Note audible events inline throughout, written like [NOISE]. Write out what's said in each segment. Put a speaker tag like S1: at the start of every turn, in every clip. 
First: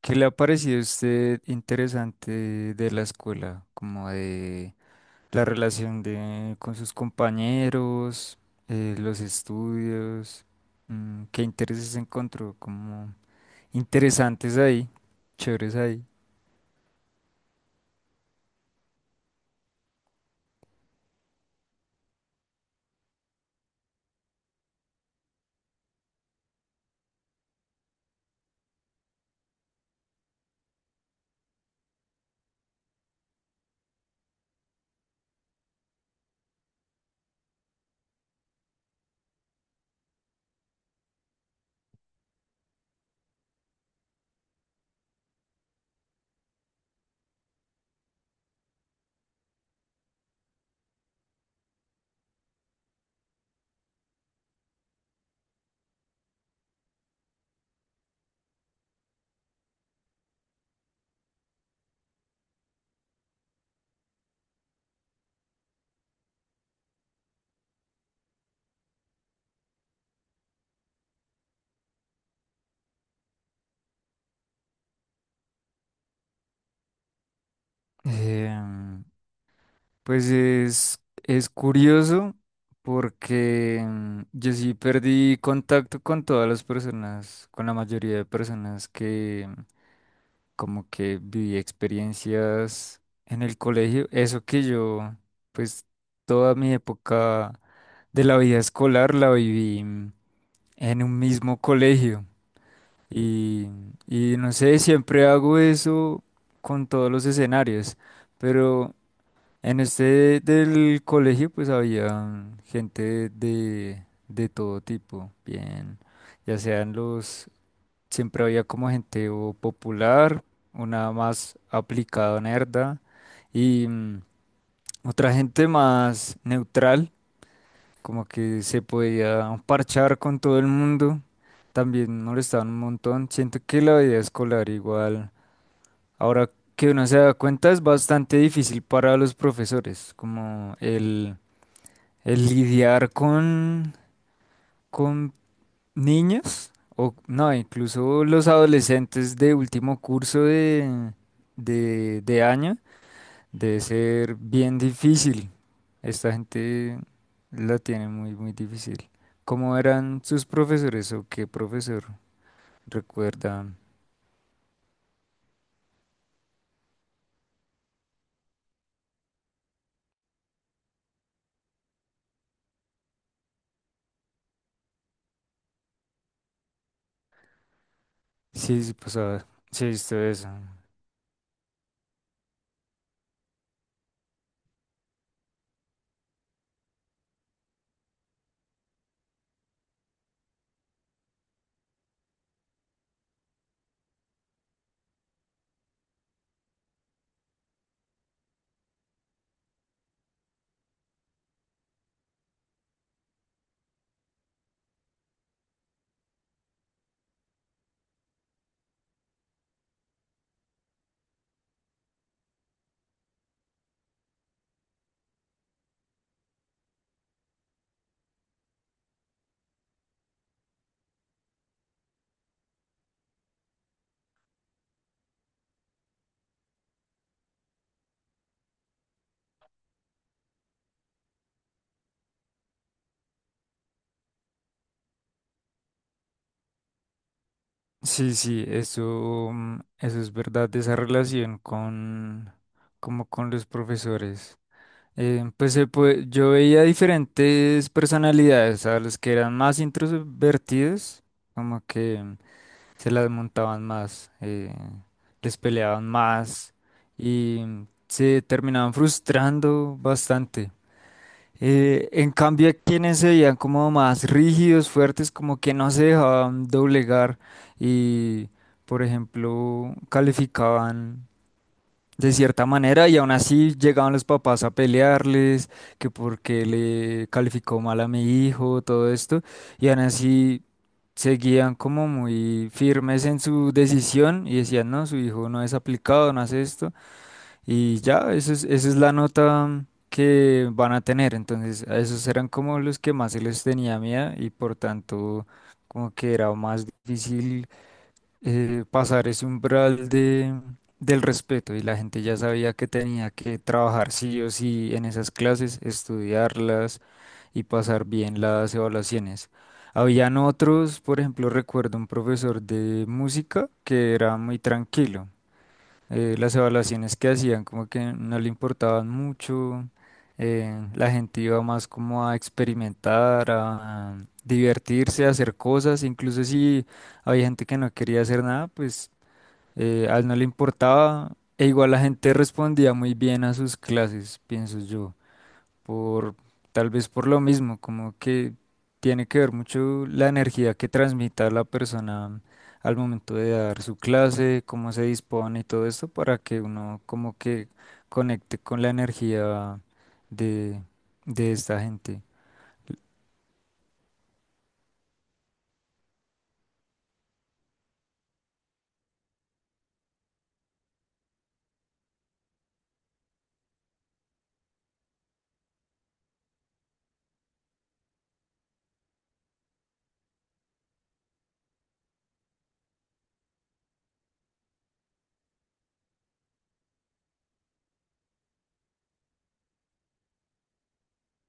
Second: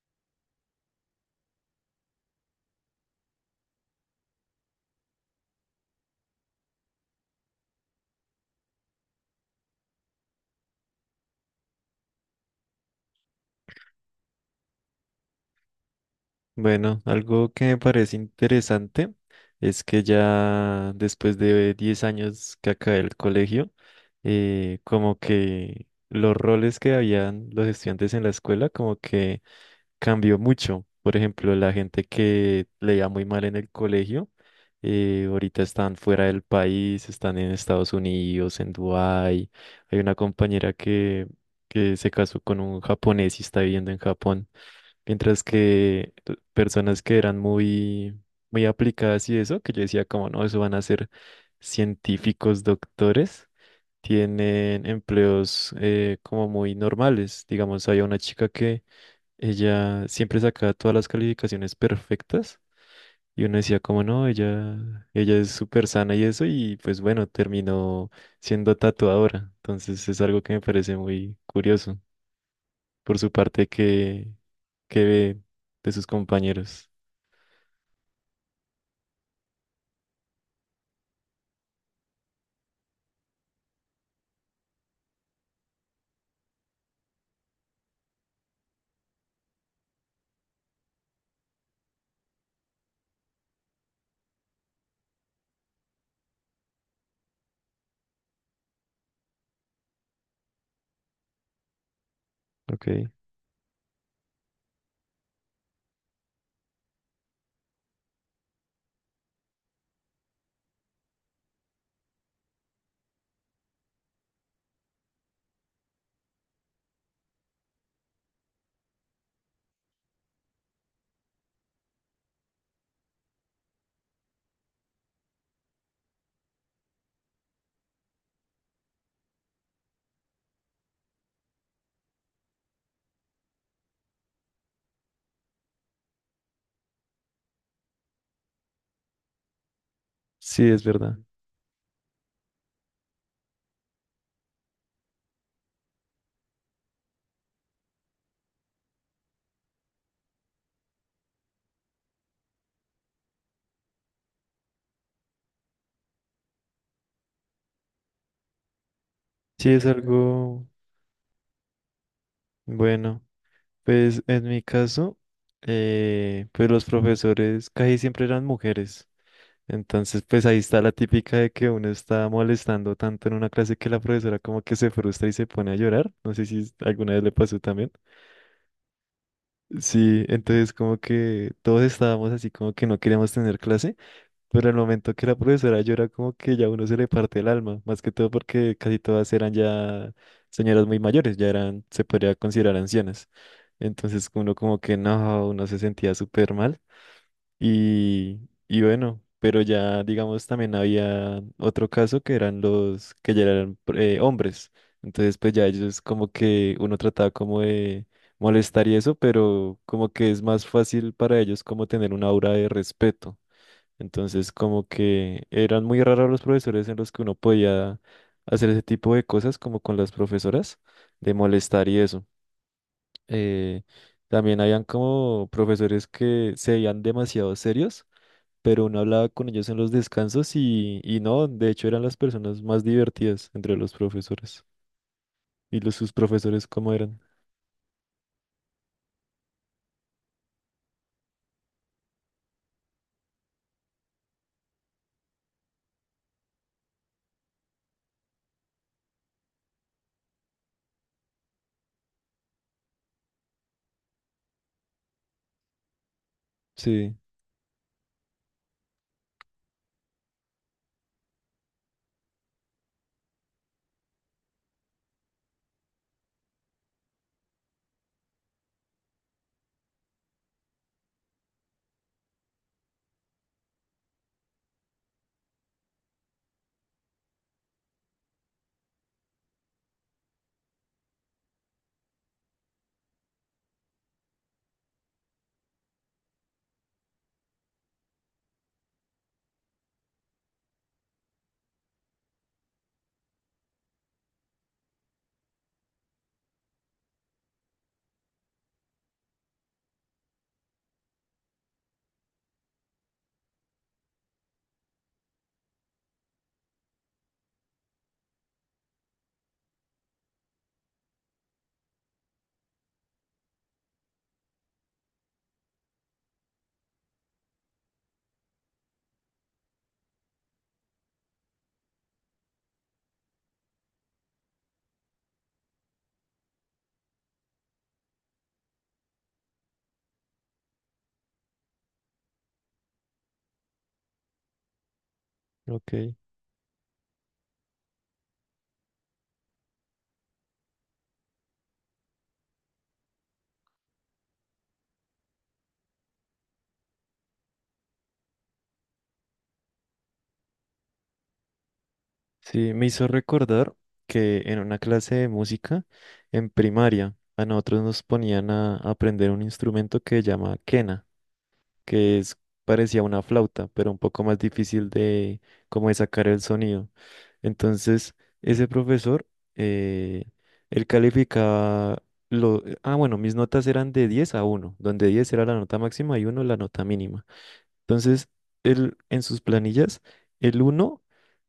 S1: ¿Qué le ha parecido a usted interesante de la escuela? Como de la relación con sus compañeros, los estudios, qué intereses encontró como interesantes ahí, chéveres ahí.
S2: Bueno, algo que me parece interesante es que ya después de 10 años que acabé el colegio, como que los roles que habían los estudiantes en la escuela como que cambió mucho. Por ejemplo, la gente que leía muy mal en el colegio, ahorita están fuera del país, están en Estados Unidos, en Dubái. Hay una compañera que se casó con un japonés y está viviendo en Japón. Mientras que personas que eran muy, muy aplicadas y eso, que yo decía como, no, eso van a ser científicos, doctores, tienen empleos como muy normales. Digamos, había una chica que ella siempre sacaba todas las calificaciones perfectas y uno decía como, no, ella es súper sana y eso, y pues bueno, terminó siendo tatuadora. Entonces es algo que me parece muy curioso por su parte que ve de sus compañeros.
S1: Em, pues es curioso porque yo sí perdí contacto con todas las personas, con la mayoría de personas como que viví experiencias en el colegio, eso que yo, pues toda mi época de la vida escolar la viví en un mismo colegio
S2: Ok,
S1: y, y no sé, siempre hago eso con todos los escenarios, pero en este del colegio pues había gente de todo tipo, bien, ya sean los... Siempre había como gente o popular, una más aplicada, nerda, y otra gente más neutral, como que se podía parchar con todo el mundo. También molestaban un montón. Siento que la vida escolar igual, ahora que uno se da cuenta, es bastante difícil para los profesores,
S2: sí,
S1: como
S2: es verdad.
S1: el lidiar con niños o no, incluso los adolescentes de último curso de año, debe ser bien difícil. Esta gente la tiene muy, muy difícil.
S2: Sí,
S1: ¿Cómo
S2: es
S1: eran sus
S2: algo
S1: profesores o qué profesor
S2: bueno.
S1: recuerda?
S2: Pues en mi caso, pues los profesores casi siempre eran mujeres. Entonces, pues ahí está la típica de que uno está molestando tanto en una clase que la profesora como que se frustra y se pone a llorar. No sé si alguna vez le pasó también.
S1: Sí, sí, pues, ah, sí, esto
S2: Sí,
S1: es.
S2: entonces como que todos estábamos así como que no queríamos tener clase. Pero el momento que la profesora llora, como que ya uno se le parte el alma, más que todo porque casi todas eran ya señoras muy mayores, ya eran, se podría considerar ancianas. Entonces uno como que no, uno se sentía súper mal. Y, y bueno, pero ya digamos también había otro caso que eran los que ya eran hombres. Entonces pues ya ellos como que uno trataba como de molestar y eso, pero como que es más fácil para ellos como tener una aura de respeto. Entonces, como que eran muy raros los profesores en los que uno podía hacer ese tipo de cosas, como con las profesoras, de molestar y eso. Eh, también habían como profesores que se veían demasiado serios, pero uno hablaba con ellos en los descansos y no, de hecho eran las personas más divertidas entre los profesores. ¿Y los sus profesores cómo eran?
S1: Sí, sí, eso, eso es verdad, esa relación como con los profesores. Pues, yo veía diferentes personalidades, a los que eran más introvertidos, como que se las montaban más, les peleaban más
S2: Sí,
S1: y se terminaban frustrando bastante. En cambio, a quienes se veían como más rígidos, fuertes, como que no se dejaban doblegar y, por ejemplo, calificaban de cierta manera y aún así llegaban los papás a pelearles, que porque le calificó mal a mi hijo, todo esto, y aún así seguían como muy firmes en su decisión y decían, no, su hijo no es aplicado, no hace esto, y ya, eso esa es la nota que van a tener, entonces a esos eran como los que más se les tenía miedo y por tanto como que era más difícil pasar ese umbral de, del respeto y la gente ya sabía que tenía que trabajar sí o sí en esas clases, estudiarlas y pasar bien las evaluaciones. Habían otros, por ejemplo, recuerdo un profesor de música que era muy tranquilo, las evaluaciones que hacían como que no le importaban mucho, la gente iba más como a experimentar, a divertirse, a hacer cosas, incluso si había gente que no quería hacer nada, pues a él no le importaba, e igual la gente respondía muy bien a sus clases, pienso yo
S2: ok.
S1: por tal vez por lo mismo, como que tiene que ver mucho la energía que transmita la persona al momento de dar su clase, cómo se dispone y todo esto para que uno como que conecte con la energía de, de esta gente.
S2: Sí, me hizo recordar que en una clase de música en primaria a nosotros nos ponían a aprender un instrumento que se llama quena, que es parecía una flauta, pero un poco más difícil de como de sacar el sonido. Entonces, ese profesor, eh, él calificaba bueno, mis notas eran de 10 a uno donde 10 era la nota máxima y uno la nota mínima. Entonces, él en sus planillas, el uno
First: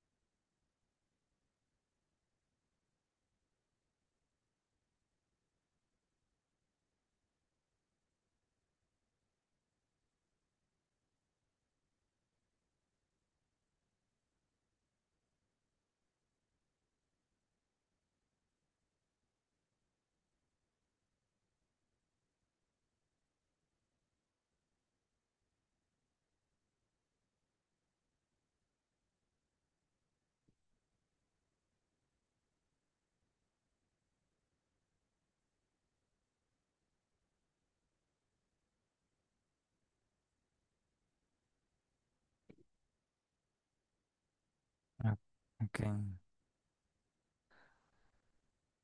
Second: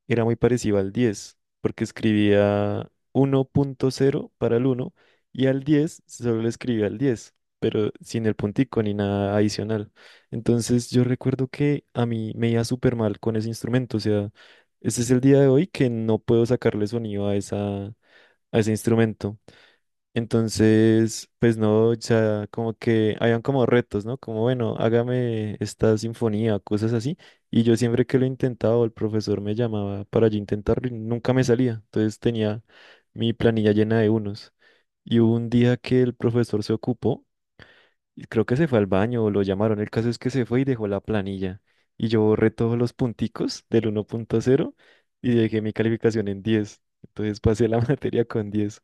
S2: era muy parecido al 10 porque escribía 1.0 para el uno y al 10 solo le escribía el 10 pero sin el puntico ni nada adicional. Entonces yo recuerdo que a mí me iba súper mal con ese instrumento, o sea, este es el día de hoy que no puedo sacarle sonido a a ese instrumento. Entonces, pues no, o sea, como que habían como retos, ¿no? Como, bueno, hágame esta sinfonía, cosas así. Y yo siempre que lo intentaba, o el profesor me llamaba para yo intentarlo y nunca me salía. Entonces tenía mi planilla llena de unos. Y hubo un día que el profesor se ocupó, y creo que se fue al baño o lo llamaron. El caso es que se fue y dejó la planilla. Y yo borré todos los punticos del 1.0
S1: Ah,
S2: y dejé mi
S1: ok.
S2: calificación en diez. Entonces pasé la [LAUGHS] materia con diez.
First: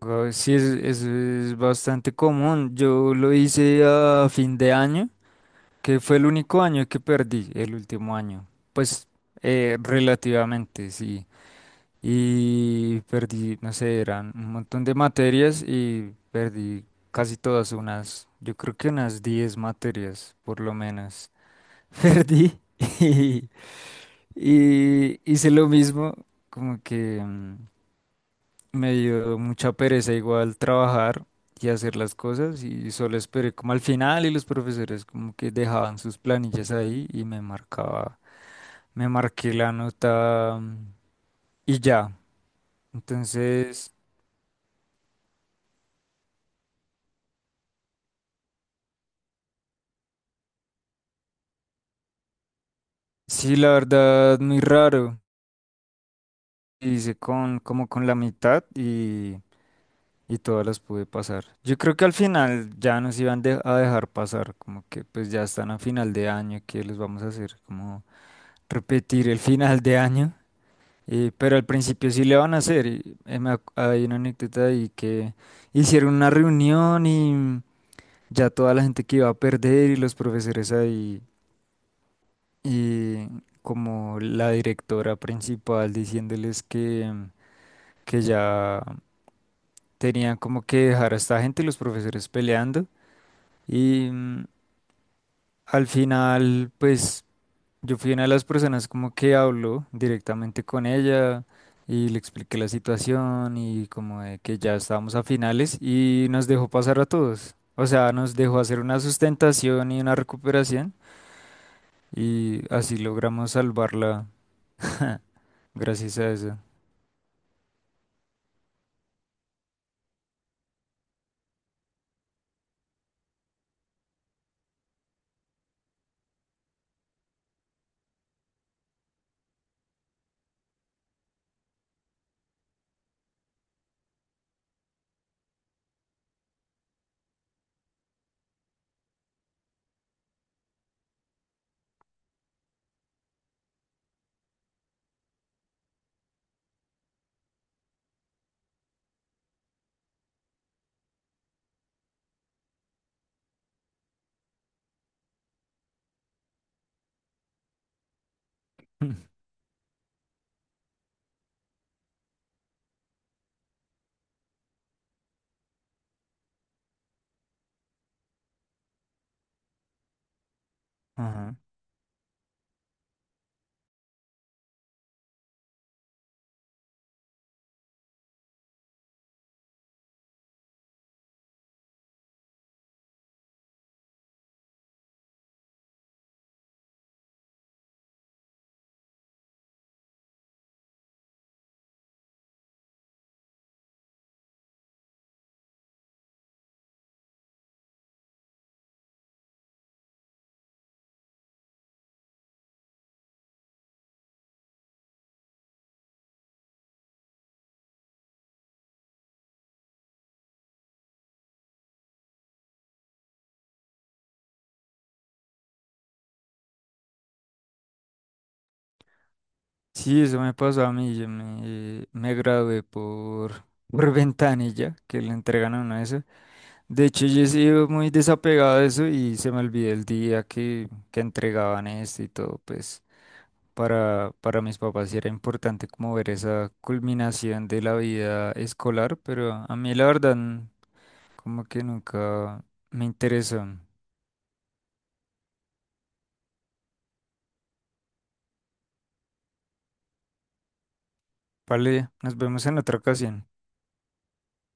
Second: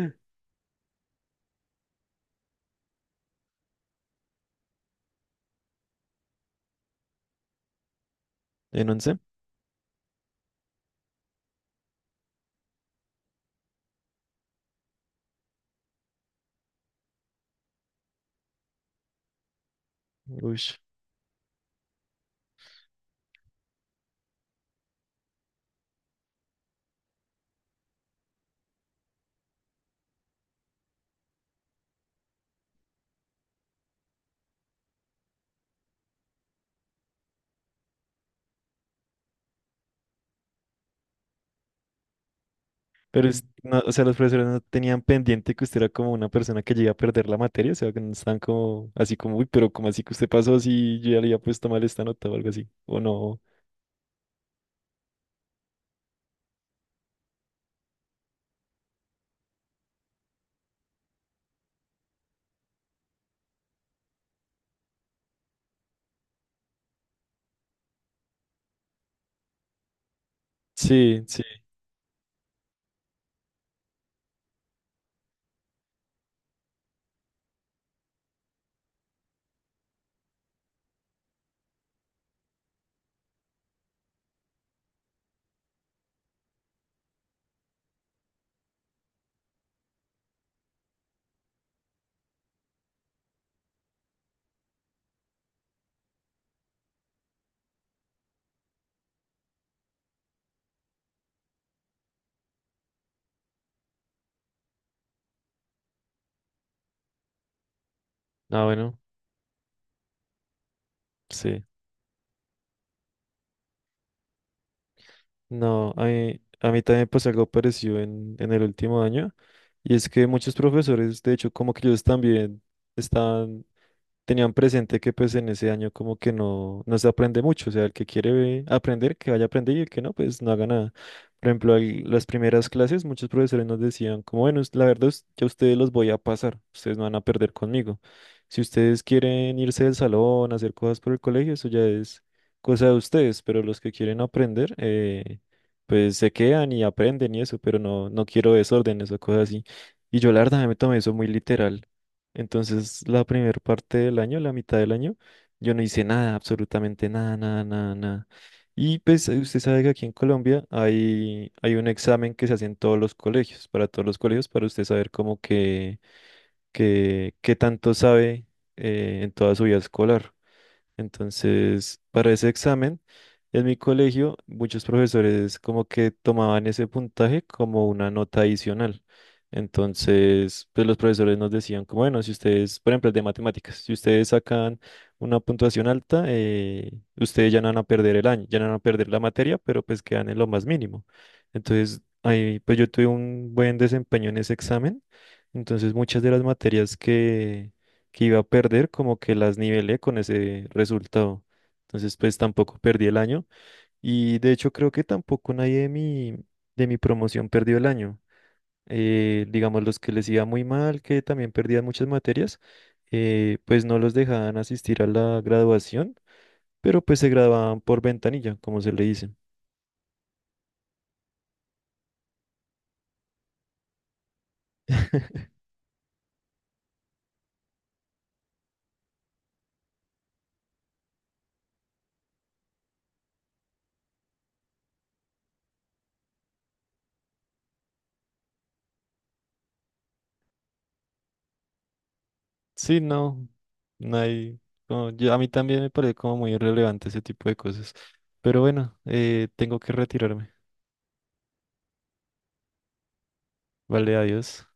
S1: Guau, sí, es bastante común. Yo lo hice a fin de año, que fue el único año que perdí, el último año.
S2: En
S1: Pues
S2: 11.
S1: relativamente, sí. Y perdí, no sé, eran un montón de materias y perdí casi todas, unas, yo creo que unas 10 materias,
S2: Uy.
S1: por lo menos. [LAUGHS] Perdí y, y hice lo mismo, como que me dio mucha pereza igual trabajar y hacer las cosas y solo esperé como al final y los profesores como que dejaban sus planillas ahí y me marcaba, me marqué la nota, y ya.
S2: Pero, no, o
S1: Entonces...
S2: sea, los profesores no tenían pendiente que usted era como una persona que llega a perder la materia, o sea, que no están como así como, uy, pero como así que usted pasó si yo ya le había puesto mal esta nota o algo así, o no.
S1: Sí, la verdad, muy raro. Hice con, como con la mitad y todas las pude pasar. Yo creo que al final ya nos iban a dejar pasar, como que pues ya están a final de año, ¿qué les vamos a hacer? Como repetir el final de año.
S2: Sí, sí.
S1: Pero al principio sí le van a hacer. Y, hay una anécdota ahí que hicieron una reunión y ya toda la gente que iba a perder y los profesores ahí y como la directora principal diciéndoles que... Que ya tenían como que dejar a esta gente, los profesores peleando. Y al final, pues yo fui una de las personas como que habló directamente con ella y le expliqué la situación y como de que ya estábamos a finales y nos dejó pasar a todos. O sea, nos dejó
S2: Ah,
S1: hacer
S2: bueno,
S1: una sustentación y una recuperación
S2: sí.
S1: y así logramos salvarla [LAUGHS]
S2: No, a
S1: gracias a
S2: mí,
S1: eso.
S2: a mí también me pasó algo parecido en, el último año, y es que muchos profesores, de hecho, como que ellos también están tenían presente que pues en ese año como que no, no se aprende mucho, o sea, el que quiere aprender, que vaya a aprender y el que no, pues no haga nada. Por ejemplo, en las primeras clases muchos profesores nos decían como, bueno, la verdad es que a ustedes los voy a pasar, ustedes no van a perder conmigo. Si ustedes quieren irse del salón, hacer cosas por el colegio, eso ya es cosa de ustedes, pero los que quieren aprender, pues se quedan y aprenden y eso, pero no, no quiero desórdenes o cosas así. Y yo la verdad me tomé eso muy literal. Entonces, la primera parte del año, la mitad del año, yo no hice nada, absolutamente nada, nada, nada, nada. Y pues
S1: [LAUGHS]
S2: usted sabe que aquí en Colombia hay, hay un examen que se hace en todos los colegios, para todos los colegios, para usted saber cómo que, qué tanto sabe en toda su vida escolar.
S1: Ajá.
S2: Entonces, para ese examen, en mi colegio, muchos profesores como que tomaban ese puntaje como una nota adicional. Entonces, pues los profesores nos decían como, bueno, si ustedes, por ejemplo, el de matemáticas, si ustedes sacan una puntuación alta, ustedes ya no van a perder el año, ya no van a perder la materia, pero pues quedan en lo más mínimo. Entonces, ahí, pues yo tuve un buen desempeño en ese examen. Entonces, muchas de las materias que iba a perder, como que las nivelé con ese resultado. Entonces, pues tampoco perdí el año. Y de hecho, creo que tampoco nadie de mi, de mi promoción perdió el año. Digamos, los que les iba muy mal, que también perdían muchas materias, pues no los dejaban asistir a la graduación, pero pues se graduaban por ventanilla, como se le dice.
S1: Sí, eso me pasó a mí. Yo me gradué por, [LAUGHS] por ventanilla, que le entregan a uno eso. De hecho, yo he sido muy desapegado de eso y se me olvidó el día que entregaban esto y todo. Pues para mis papás sí era importante como ver esa culminación de la vida escolar, pero a mí la verdad como que nunca
S2: Sí,
S1: me
S2: no,
S1: interesó.
S2: no hay, no, a mí también me parece como muy irrelevante ese tipo de cosas. Pero bueno, tengo que retirarme.
S1: Vale, nos vemos en otra ocasión.
S2: Vale, adiós.